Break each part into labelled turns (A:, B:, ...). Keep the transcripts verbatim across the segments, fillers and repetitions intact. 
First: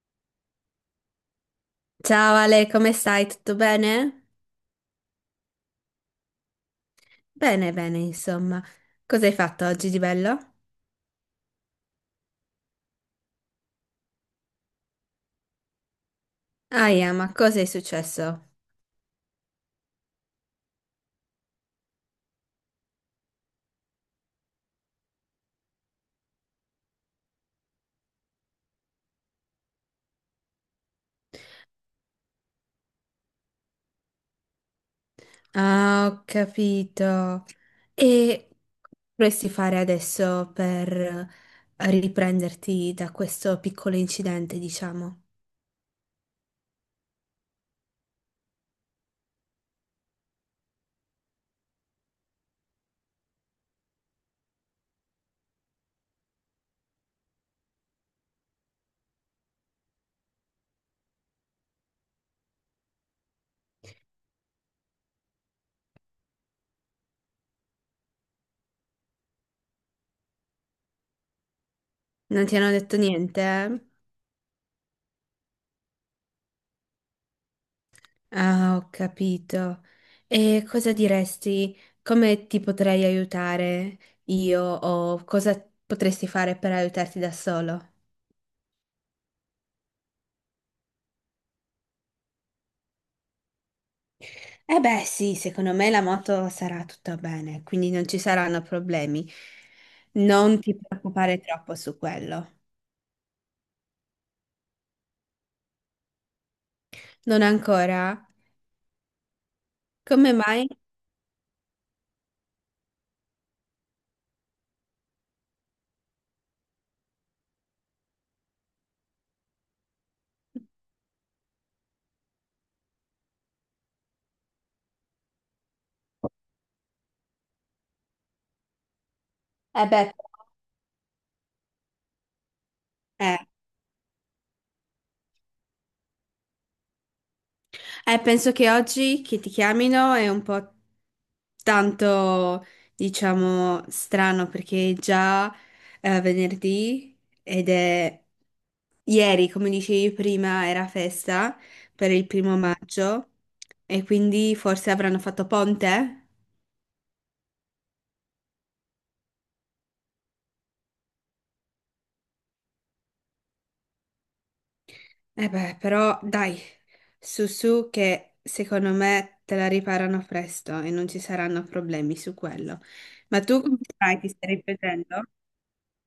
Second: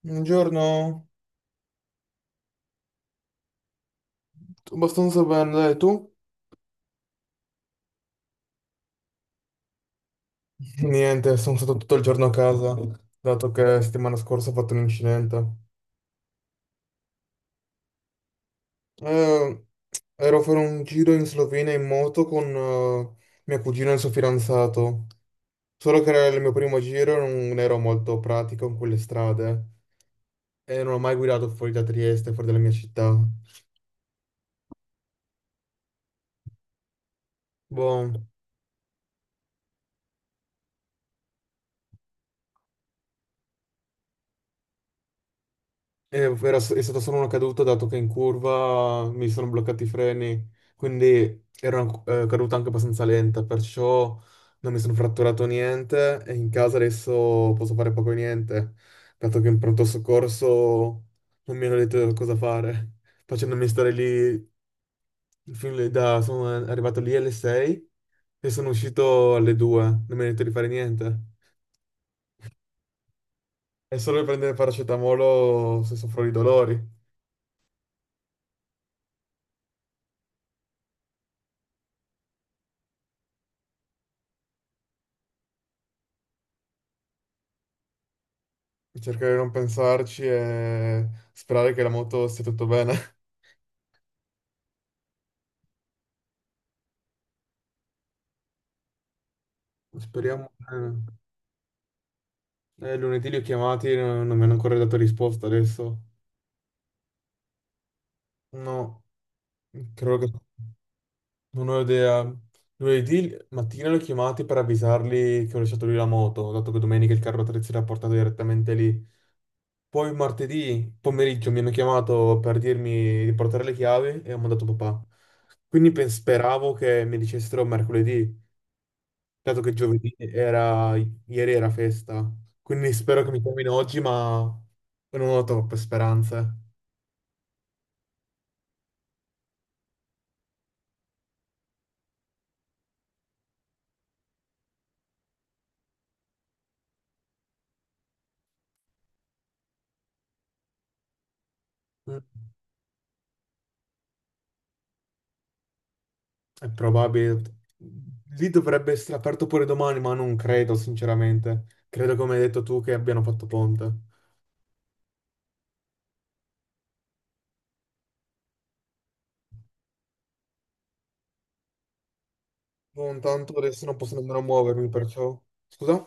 A: Buongiorno.
B: Ciao Ale, come stai? Tutto bene?
A: Tutto abbastanza bene, dai, tu?
B: Bene, bene, insomma. Cosa hai fatto oggi di bello?
A: Niente, sono stato tutto il giorno a casa, dato che settimana scorsa ho fatto un incidente.
B: Ah, yeah, ma cosa è successo?
A: Eh, Ero a fare un giro in Slovenia in moto con eh, mio cugino e il suo fidanzato, solo che era il mio primo giro e non ero molto pratico in quelle strade e non ho mai guidato fuori da Trieste, fuori dalla mia città.
B: Ah, ho capito.
A: Boh.
B: E vorresti fare adesso per riprenderti da questo piccolo incidente, diciamo?
A: Eh, era- è stata solo una caduta dato che in curva mi sono bloccati i freni, quindi era una eh, caduta anche abbastanza lenta, perciò non mi sono fratturato niente e in casa adesso posso fare poco e niente, dato che in pronto soccorso non mi hanno detto cosa fare, facendomi stare lì, fin lì da- sono arrivato lì alle sei e sono uscito alle due, non mi hanno detto di fare niente.
B: Non ti hanno detto niente? eh?
A: È solo per prendere paracetamolo se soffro di dolori.
B: Ah, ho capito. E cosa diresti? Come ti potrei aiutare io o cosa potresti fare per aiutarti da solo?
A: Cercare di non pensarci e sperare che la moto stia tutto bene.
B: Eh beh, sì, secondo me la moto sarà tutta bene, quindi non ci saranno problemi.
A: Speriamo.
B: Non ti preoccupare troppo su quello.
A: Eh, eh, lunedì li ho chiamati, no- non mi hanno ancora dato risposta adesso.
B: Non ancora?
A: No, credo
B: Come
A: che
B: mai?
A: non ho idea. Lunedì mattina li ho chiamati per avvisarli che ho lasciato lì la moto, dato che domenica il carro attrezzi l'ha portato direttamente lì. Poi martedì pomeriggio mi hanno chiamato per dirmi di portare le chiavi e ho mandato papà. Quindi pens- speravo che mi dicessero mercoledì, dato che
B: Eh beh,
A: giovedì
B: però-
A: era, ieri era festa, quindi spero che
B: eh.
A: mi chiamino oggi, ma non ho troppe speranze.
B: Eh, penso che oggi che ti chiamino è un po' tanto, diciamo, strano perché è già eh, venerdì ed è ieri, come dicevi prima, era festa per
A: Mm.
B: il primo maggio, e quindi forse avranno fatto ponte?
A: È probabile. Lì dovrebbe essere aperto pure domani, ma non credo, sinceramente. Credo, come hai detto tu, che abbiano fatto ponte.
B: Eh beh, però dai, su su che secondo me te la riparano presto e non ci saranno problemi su quello.
A: Non
B: Ma
A: tanto,
B: tu come
A: adesso non posso
B: stai? Ti
A: nemmeno
B: stai
A: muovermi,
B: riprendendo?
A: perciò... Scusa?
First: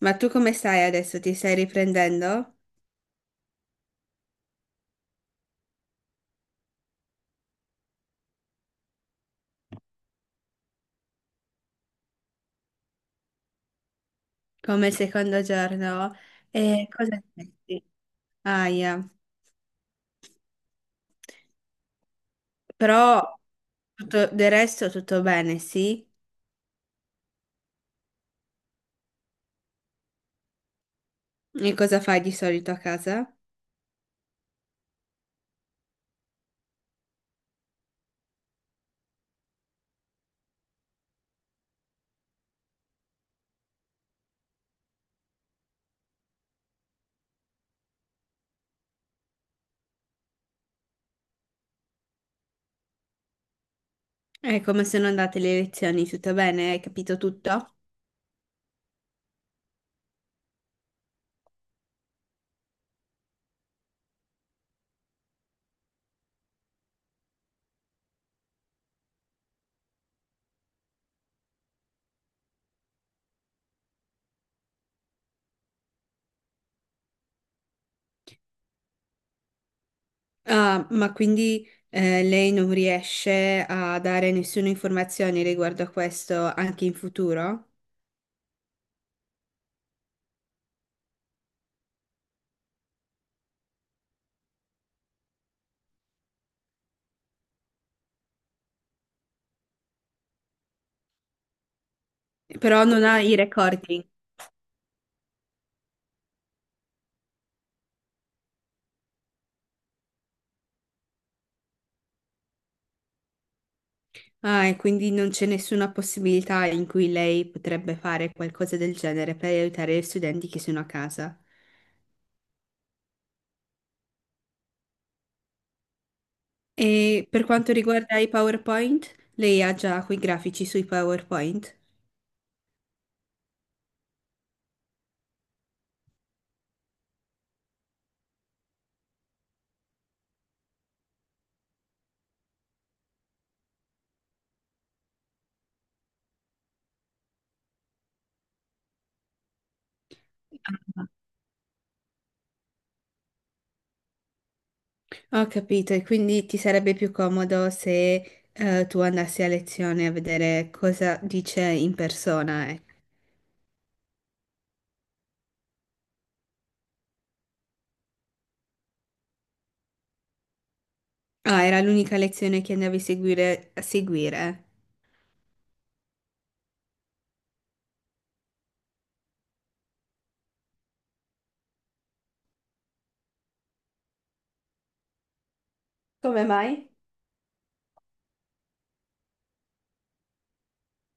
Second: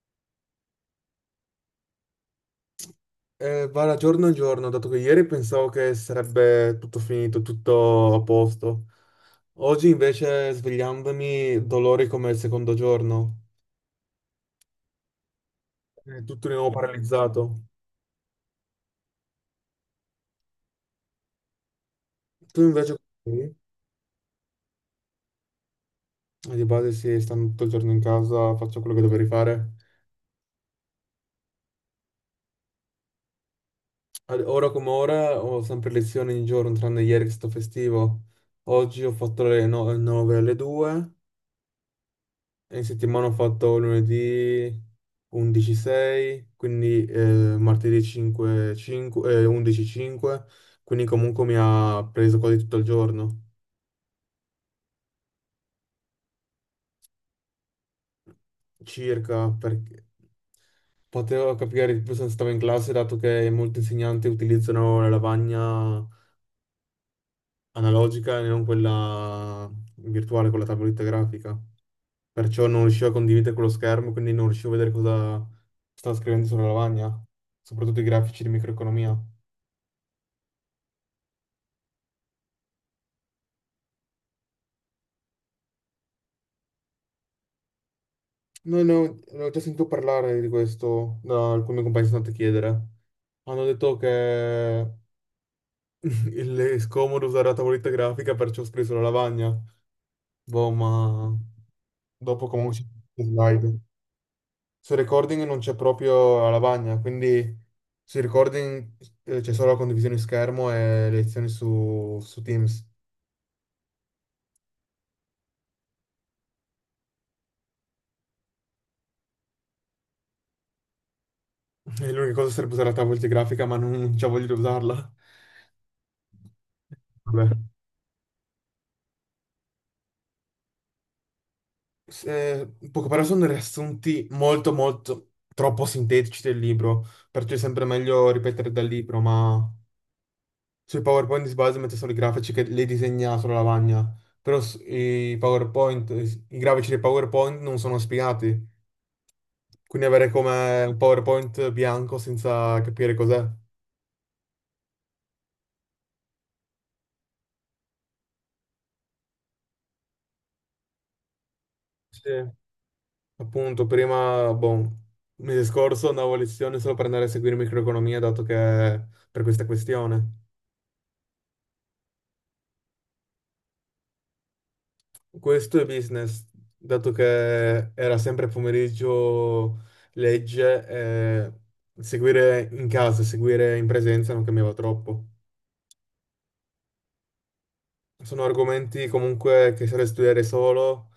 B: Ma tu come stai adesso? Ti stai riprendendo?
A: Eh, va da giorno in giorno, dato che ieri pensavo che sarebbe tutto finito, tutto a posto. Oggi invece svegliandomi, dolori come il secondo giorno.
B: Come il secondo giorno?
A: È tutto di nuovo
B: E cosa
A: paralizzato.
B: senti? Aia.
A: Tu invece,
B: Però
A: come
B: tutto, del resto tutto bene, sì?
A: sei? Di base, sì, stando tutto il giorno in casa, faccio quello che dovrei fare.
B: E cosa fai di solito a casa?
A: Ad- Ora come ora ho sempre lezioni ogni giorno, tranne ieri che sto festivo. Oggi ho fatto le nove alle due e in settimana ho fatto lunedì undici sei, quindi eh, martedì cinque, cinque, eh, undici cinque, quindi comunque mi ha preso quasi tutto il giorno,
B: È come sono andate le lezioni, tutto bene? Hai capito tutto?
A: circa perché... Potevo capire di più se stavo in classe, dato che molti insegnanti utilizzano la lavagna analogica e non quella virtuale con la tavoletta grafica. Perciò non riuscivo a condividere quello schermo, quindi non riuscivo a vedere cosa stava scrivendo sulla lavagna, soprattutto i grafici di microeconomia.
B: Ah, ma quindi eh, lei non riesce a dare nessuna informazione riguardo a questo anche in futuro?
A: No, no, ne ho già sentito parlare di questo da alcuni compagni che sono andato a chiedere. Hanno detto che il- è scomodo usare la tavoletta grafica, perciò ho scritto sulla lavagna. Boh, ma dopo comunque ci
B: Però
A: sono
B: non ha
A: le
B: i
A: slide.
B: recording.
A: Sul recording non c'è proprio la lavagna, quindi sul recording eh, c'è solo la condivisione schermo e le lezioni su, su Teams.
B: Ah, e quindi non c'è nessuna possibilità in cui lei potrebbe fare qualcosa del genere per aiutare gli studenti che sono a casa.
A: E l'unica cosa sarebbe usare la tavoletta grafica, ma non, non c'ho voglia di usarla.
B: E per
A: Vabbè.
B: quanto riguarda i PowerPoint, lei ha già quei grafici sui PowerPoint?
A: Se- poco, però sono dei riassunti molto, molto troppo sintetici del libro, perciò è sempre meglio ripetere dal libro, ma sui PowerPoint di base mette solo i grafici che le disegna sulla lavagna, però s- i PowerPoint, i grafici dei PowerPoint non sono spiegati. Quindi avere come un PowerPoint bianco senza capire cos'è.
B: Ho capito, e quindi ti sarebbe più comodo se eh, tu andassi a lezione a vedere cosa dice in
A: Sì,
B: persona, eh.
A: appunto, prima, boh, mese scorso andavo a lezione solo per andare a seguire microeconomia, dato che per questa questione.
B: Ah, era l'unica lezione che andavi a seguire, a seguire.
A: Questo è business, dato che era sempre pomeriggio legge, eh, seguire in casa, seguire in presenza non cambiava troppo.
B: Come mai?
A: Sono argomenti comunque che serve studiare solo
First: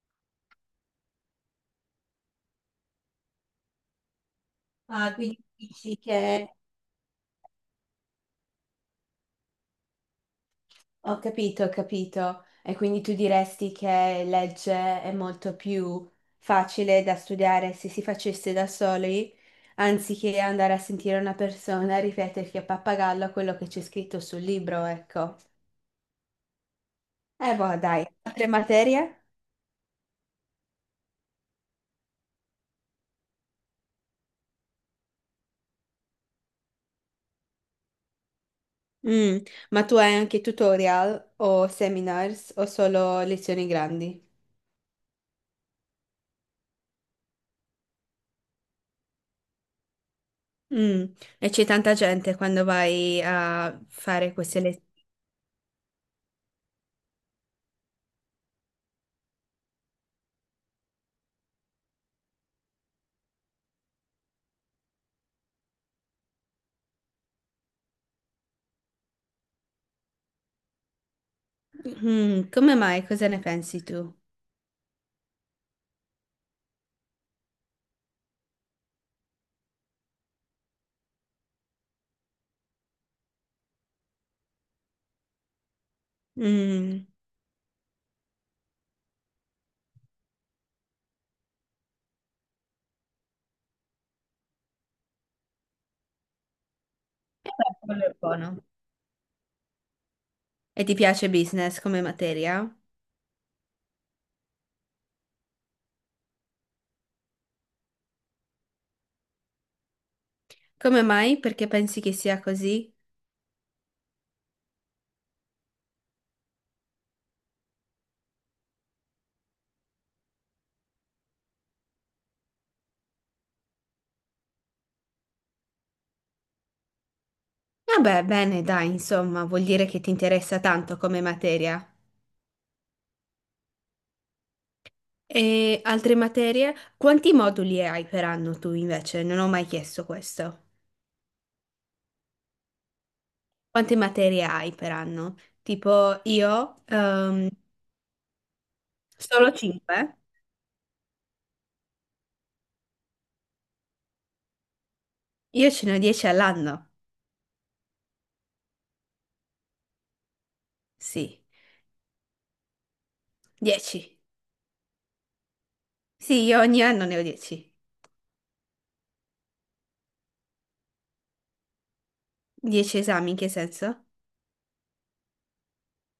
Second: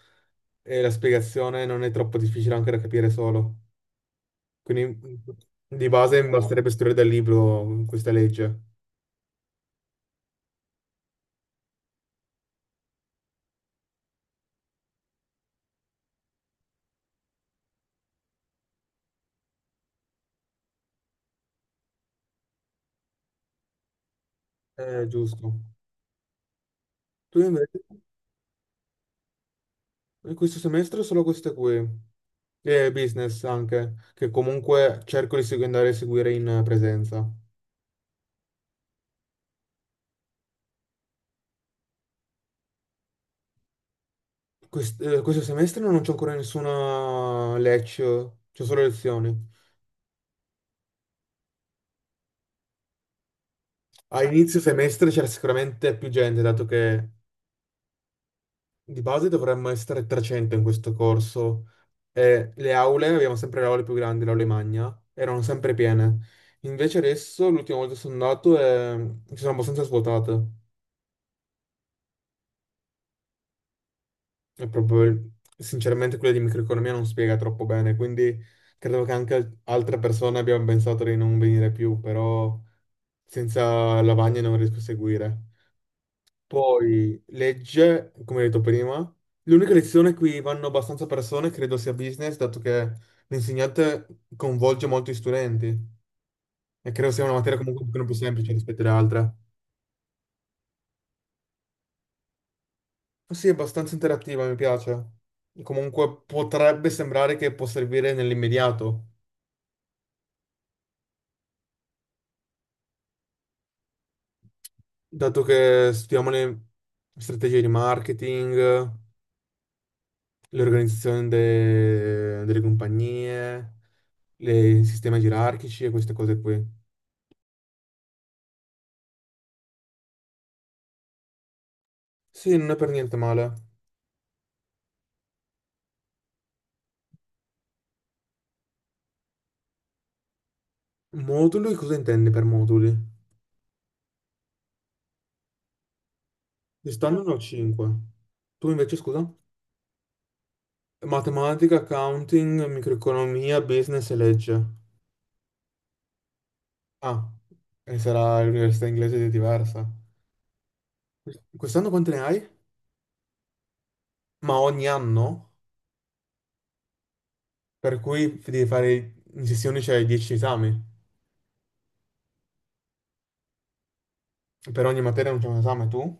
A: e la spiegazione non è troppo difficile anche da capire solo. Quindi
B: Ah, quindi
A: di
B: dici
A: base mi
B: che...
A: basterebbe scrivere dal libro questa legge.
B: Ho capito, ho capito. E quindi tu diresti che legge è molto più facile da studiare se si facesse da soli, anziché andare a sentire una persona ripeterti a pappagallo quello che c'è scritto sul libro,
A: Eh,
B: ecco.
A: giusto. Tu
B: Eh, boh,
A: invece,
B: dai, altre materie?
A: in questo semestre solo queste qui, e business anche, che comunque cerco di segu- andare a seguire in presenza.
B: Mm, ma tu hai anche tutorial o seminars o solo lezioni grandi?
A: Quest- eh, questo semestre non c'ho ancora nessuna lecture, c'ho solo lezioni.
B: Mm, e c'è tanta gente quando vai a
A: A
B: fare
A: inizio
B: queste
A: semestre c'era sicuramente più gente, dato che di base dovremmo essere trecento in questo corso e le aule, abbiamo sempre le aule più grandi, le aule magna, erano sempre piene. Invece adesso, l'ultima volta che sono andato, eh, ci sono abbastanza svuotate.
B: lezioni. come mai? Cosa ne pensi tu?
A: E proprio, sinceramente, quella di microeconomia non spiega troppo bene, quindi credo che anche altre persone abbiano pensato di non venire più, però senza la lavagna non riesco a seguire.
B: Mm,
A: Poi legge, come detto prima, l'unica lezione qui vanno abbastanza persone credo sia business, dato che l'insegnante coinvolge molto gli studenti e credo sia una materia comunque un pochino
B: quello
A: più
B: è
A: semplice
B: buono.
A: rispetto alle altre.
B: E ti piace business come materia?
A: Sì, è abbastanza interattiva, mi piace. Comunque potrebbe sembrare che può servire nell'immediato,
B: Come mai? Perché pensi che sia così?
A: dato che studiamo le strategie di marketing, le organizzazioni de- delle compagnie, le- i sistemi gerarchici e queste cose qui.
B: Vabbè, bene, dai, insomma, vuol dire che ti interessa tanto come materia.
A: Sì, non è per niente male.
B: E altre materie? Quanti moduli hai per anno tu invece? Non ho mai chiesto questo.
A: Moduli, cosa intendi per moduli?
B: Quante materie hai per anno? Tipo io,
A: Quest'anno ne ho
B: ehm,
A: cinque. Tu invece, scusa?
B: solo cinque.
A: Matematica, accounting, microeconomia, business e legge.
B: Io ce ne ho dieci all'anno.
A: Ah, e sarà l'università inglese di diversa.
B: Sì,
A: Quest'anno quante ne hai?
B: dieci.
A: Ma ogni anno?
B: Sì, io ogni anno ne ho dieci.
A: Per cui devi fare in sessioni c'è dieci esami.
B: dieci esami, in che senso?
A: Per ogni materia non c'è un esame tu?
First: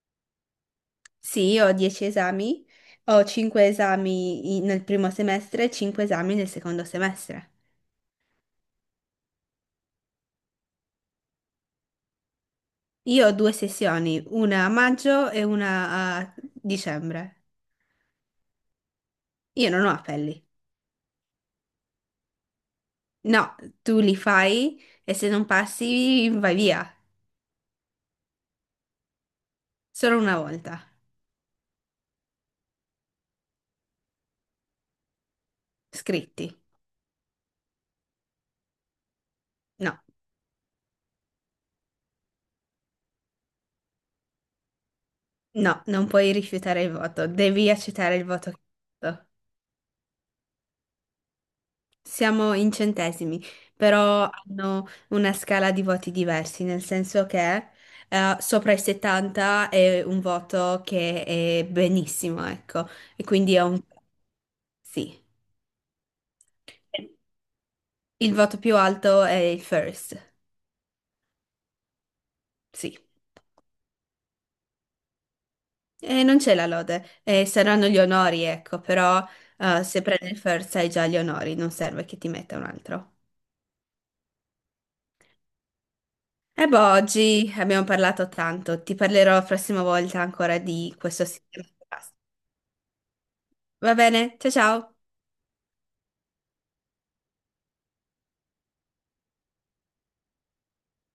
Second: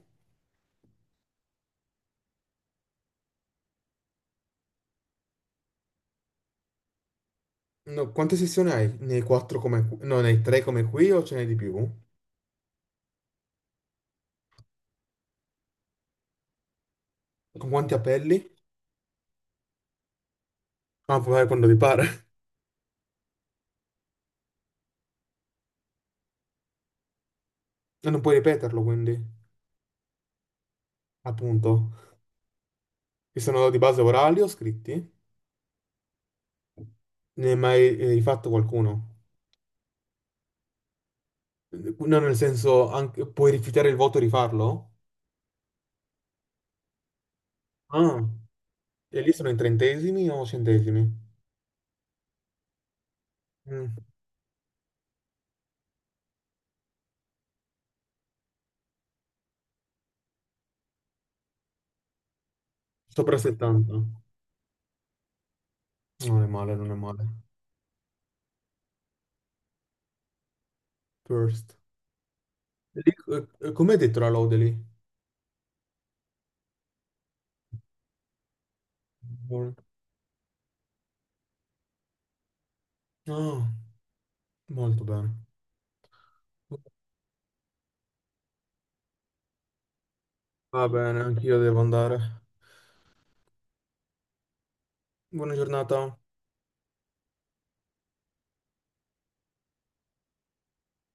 B: Sì, io ho dieci esami, ho cinque esami in- nel primo semestre e cinque esami nel secondo semestre.
A: No, quante sessioni hai? Ne hai quattro come qui? No, ne hai tre come qui o ce n'hai di più?
B: Io ho due sessioni, una a maggio e una a dicembre.
A: Con quanti appelli?
B: Io non ho appelli.
A: Ah, puoi fare quando ti pare.
B: No, tu li fai e se non passi vai via.
A: E non puoi ripeterlo, quindi,
B: Solo una volta.
A: appunto. Che sono di base orali o scritti?
B: Scritti.
A: Ne hai mai eh, rifatto qualcuno?
B: No,
A: No, nel senso, anche- puoi rifiutare il voto e rifarlo?
B: no, non puoi rifiutare il voto. Devi accettare il
A: Ah,
B: voto che hai
A: e
B: fatto.
A: lì sono in trentesimi o centesimi?
B: Siamo in centesimi,
A: Mm.
B: però hanno una scala di voti diversi, nel senso che eh, sopra i settanta è un voto che è benissimo, ecco. E
A: Sopra
B: quindi è un
A: settanta.
B: sì.
A: Non è male, non è male.
B: Il voto più alto è il first.
A: First.
B: Sì.
A: E lì, eh, eh, com'è detto la lode lì?
B: Eh, non c'è la lode, eh, saranno gli onori, ecco, però
A: Buon-
B: eh, se prendi il first hai già gli onori, non serve che ti metta un altro.
A: Ah, molto bene.
B: E boh, oggi abbiamo parlato tanto, ti parlerò la prossima volta ancora
A: Va
B: di
A: bene,
B: questo
A: anch'io
B: sistema di
A: devo
B: pasta.
A: andare.
B: Va bene? Ciao ciao!
A: Buona giornata.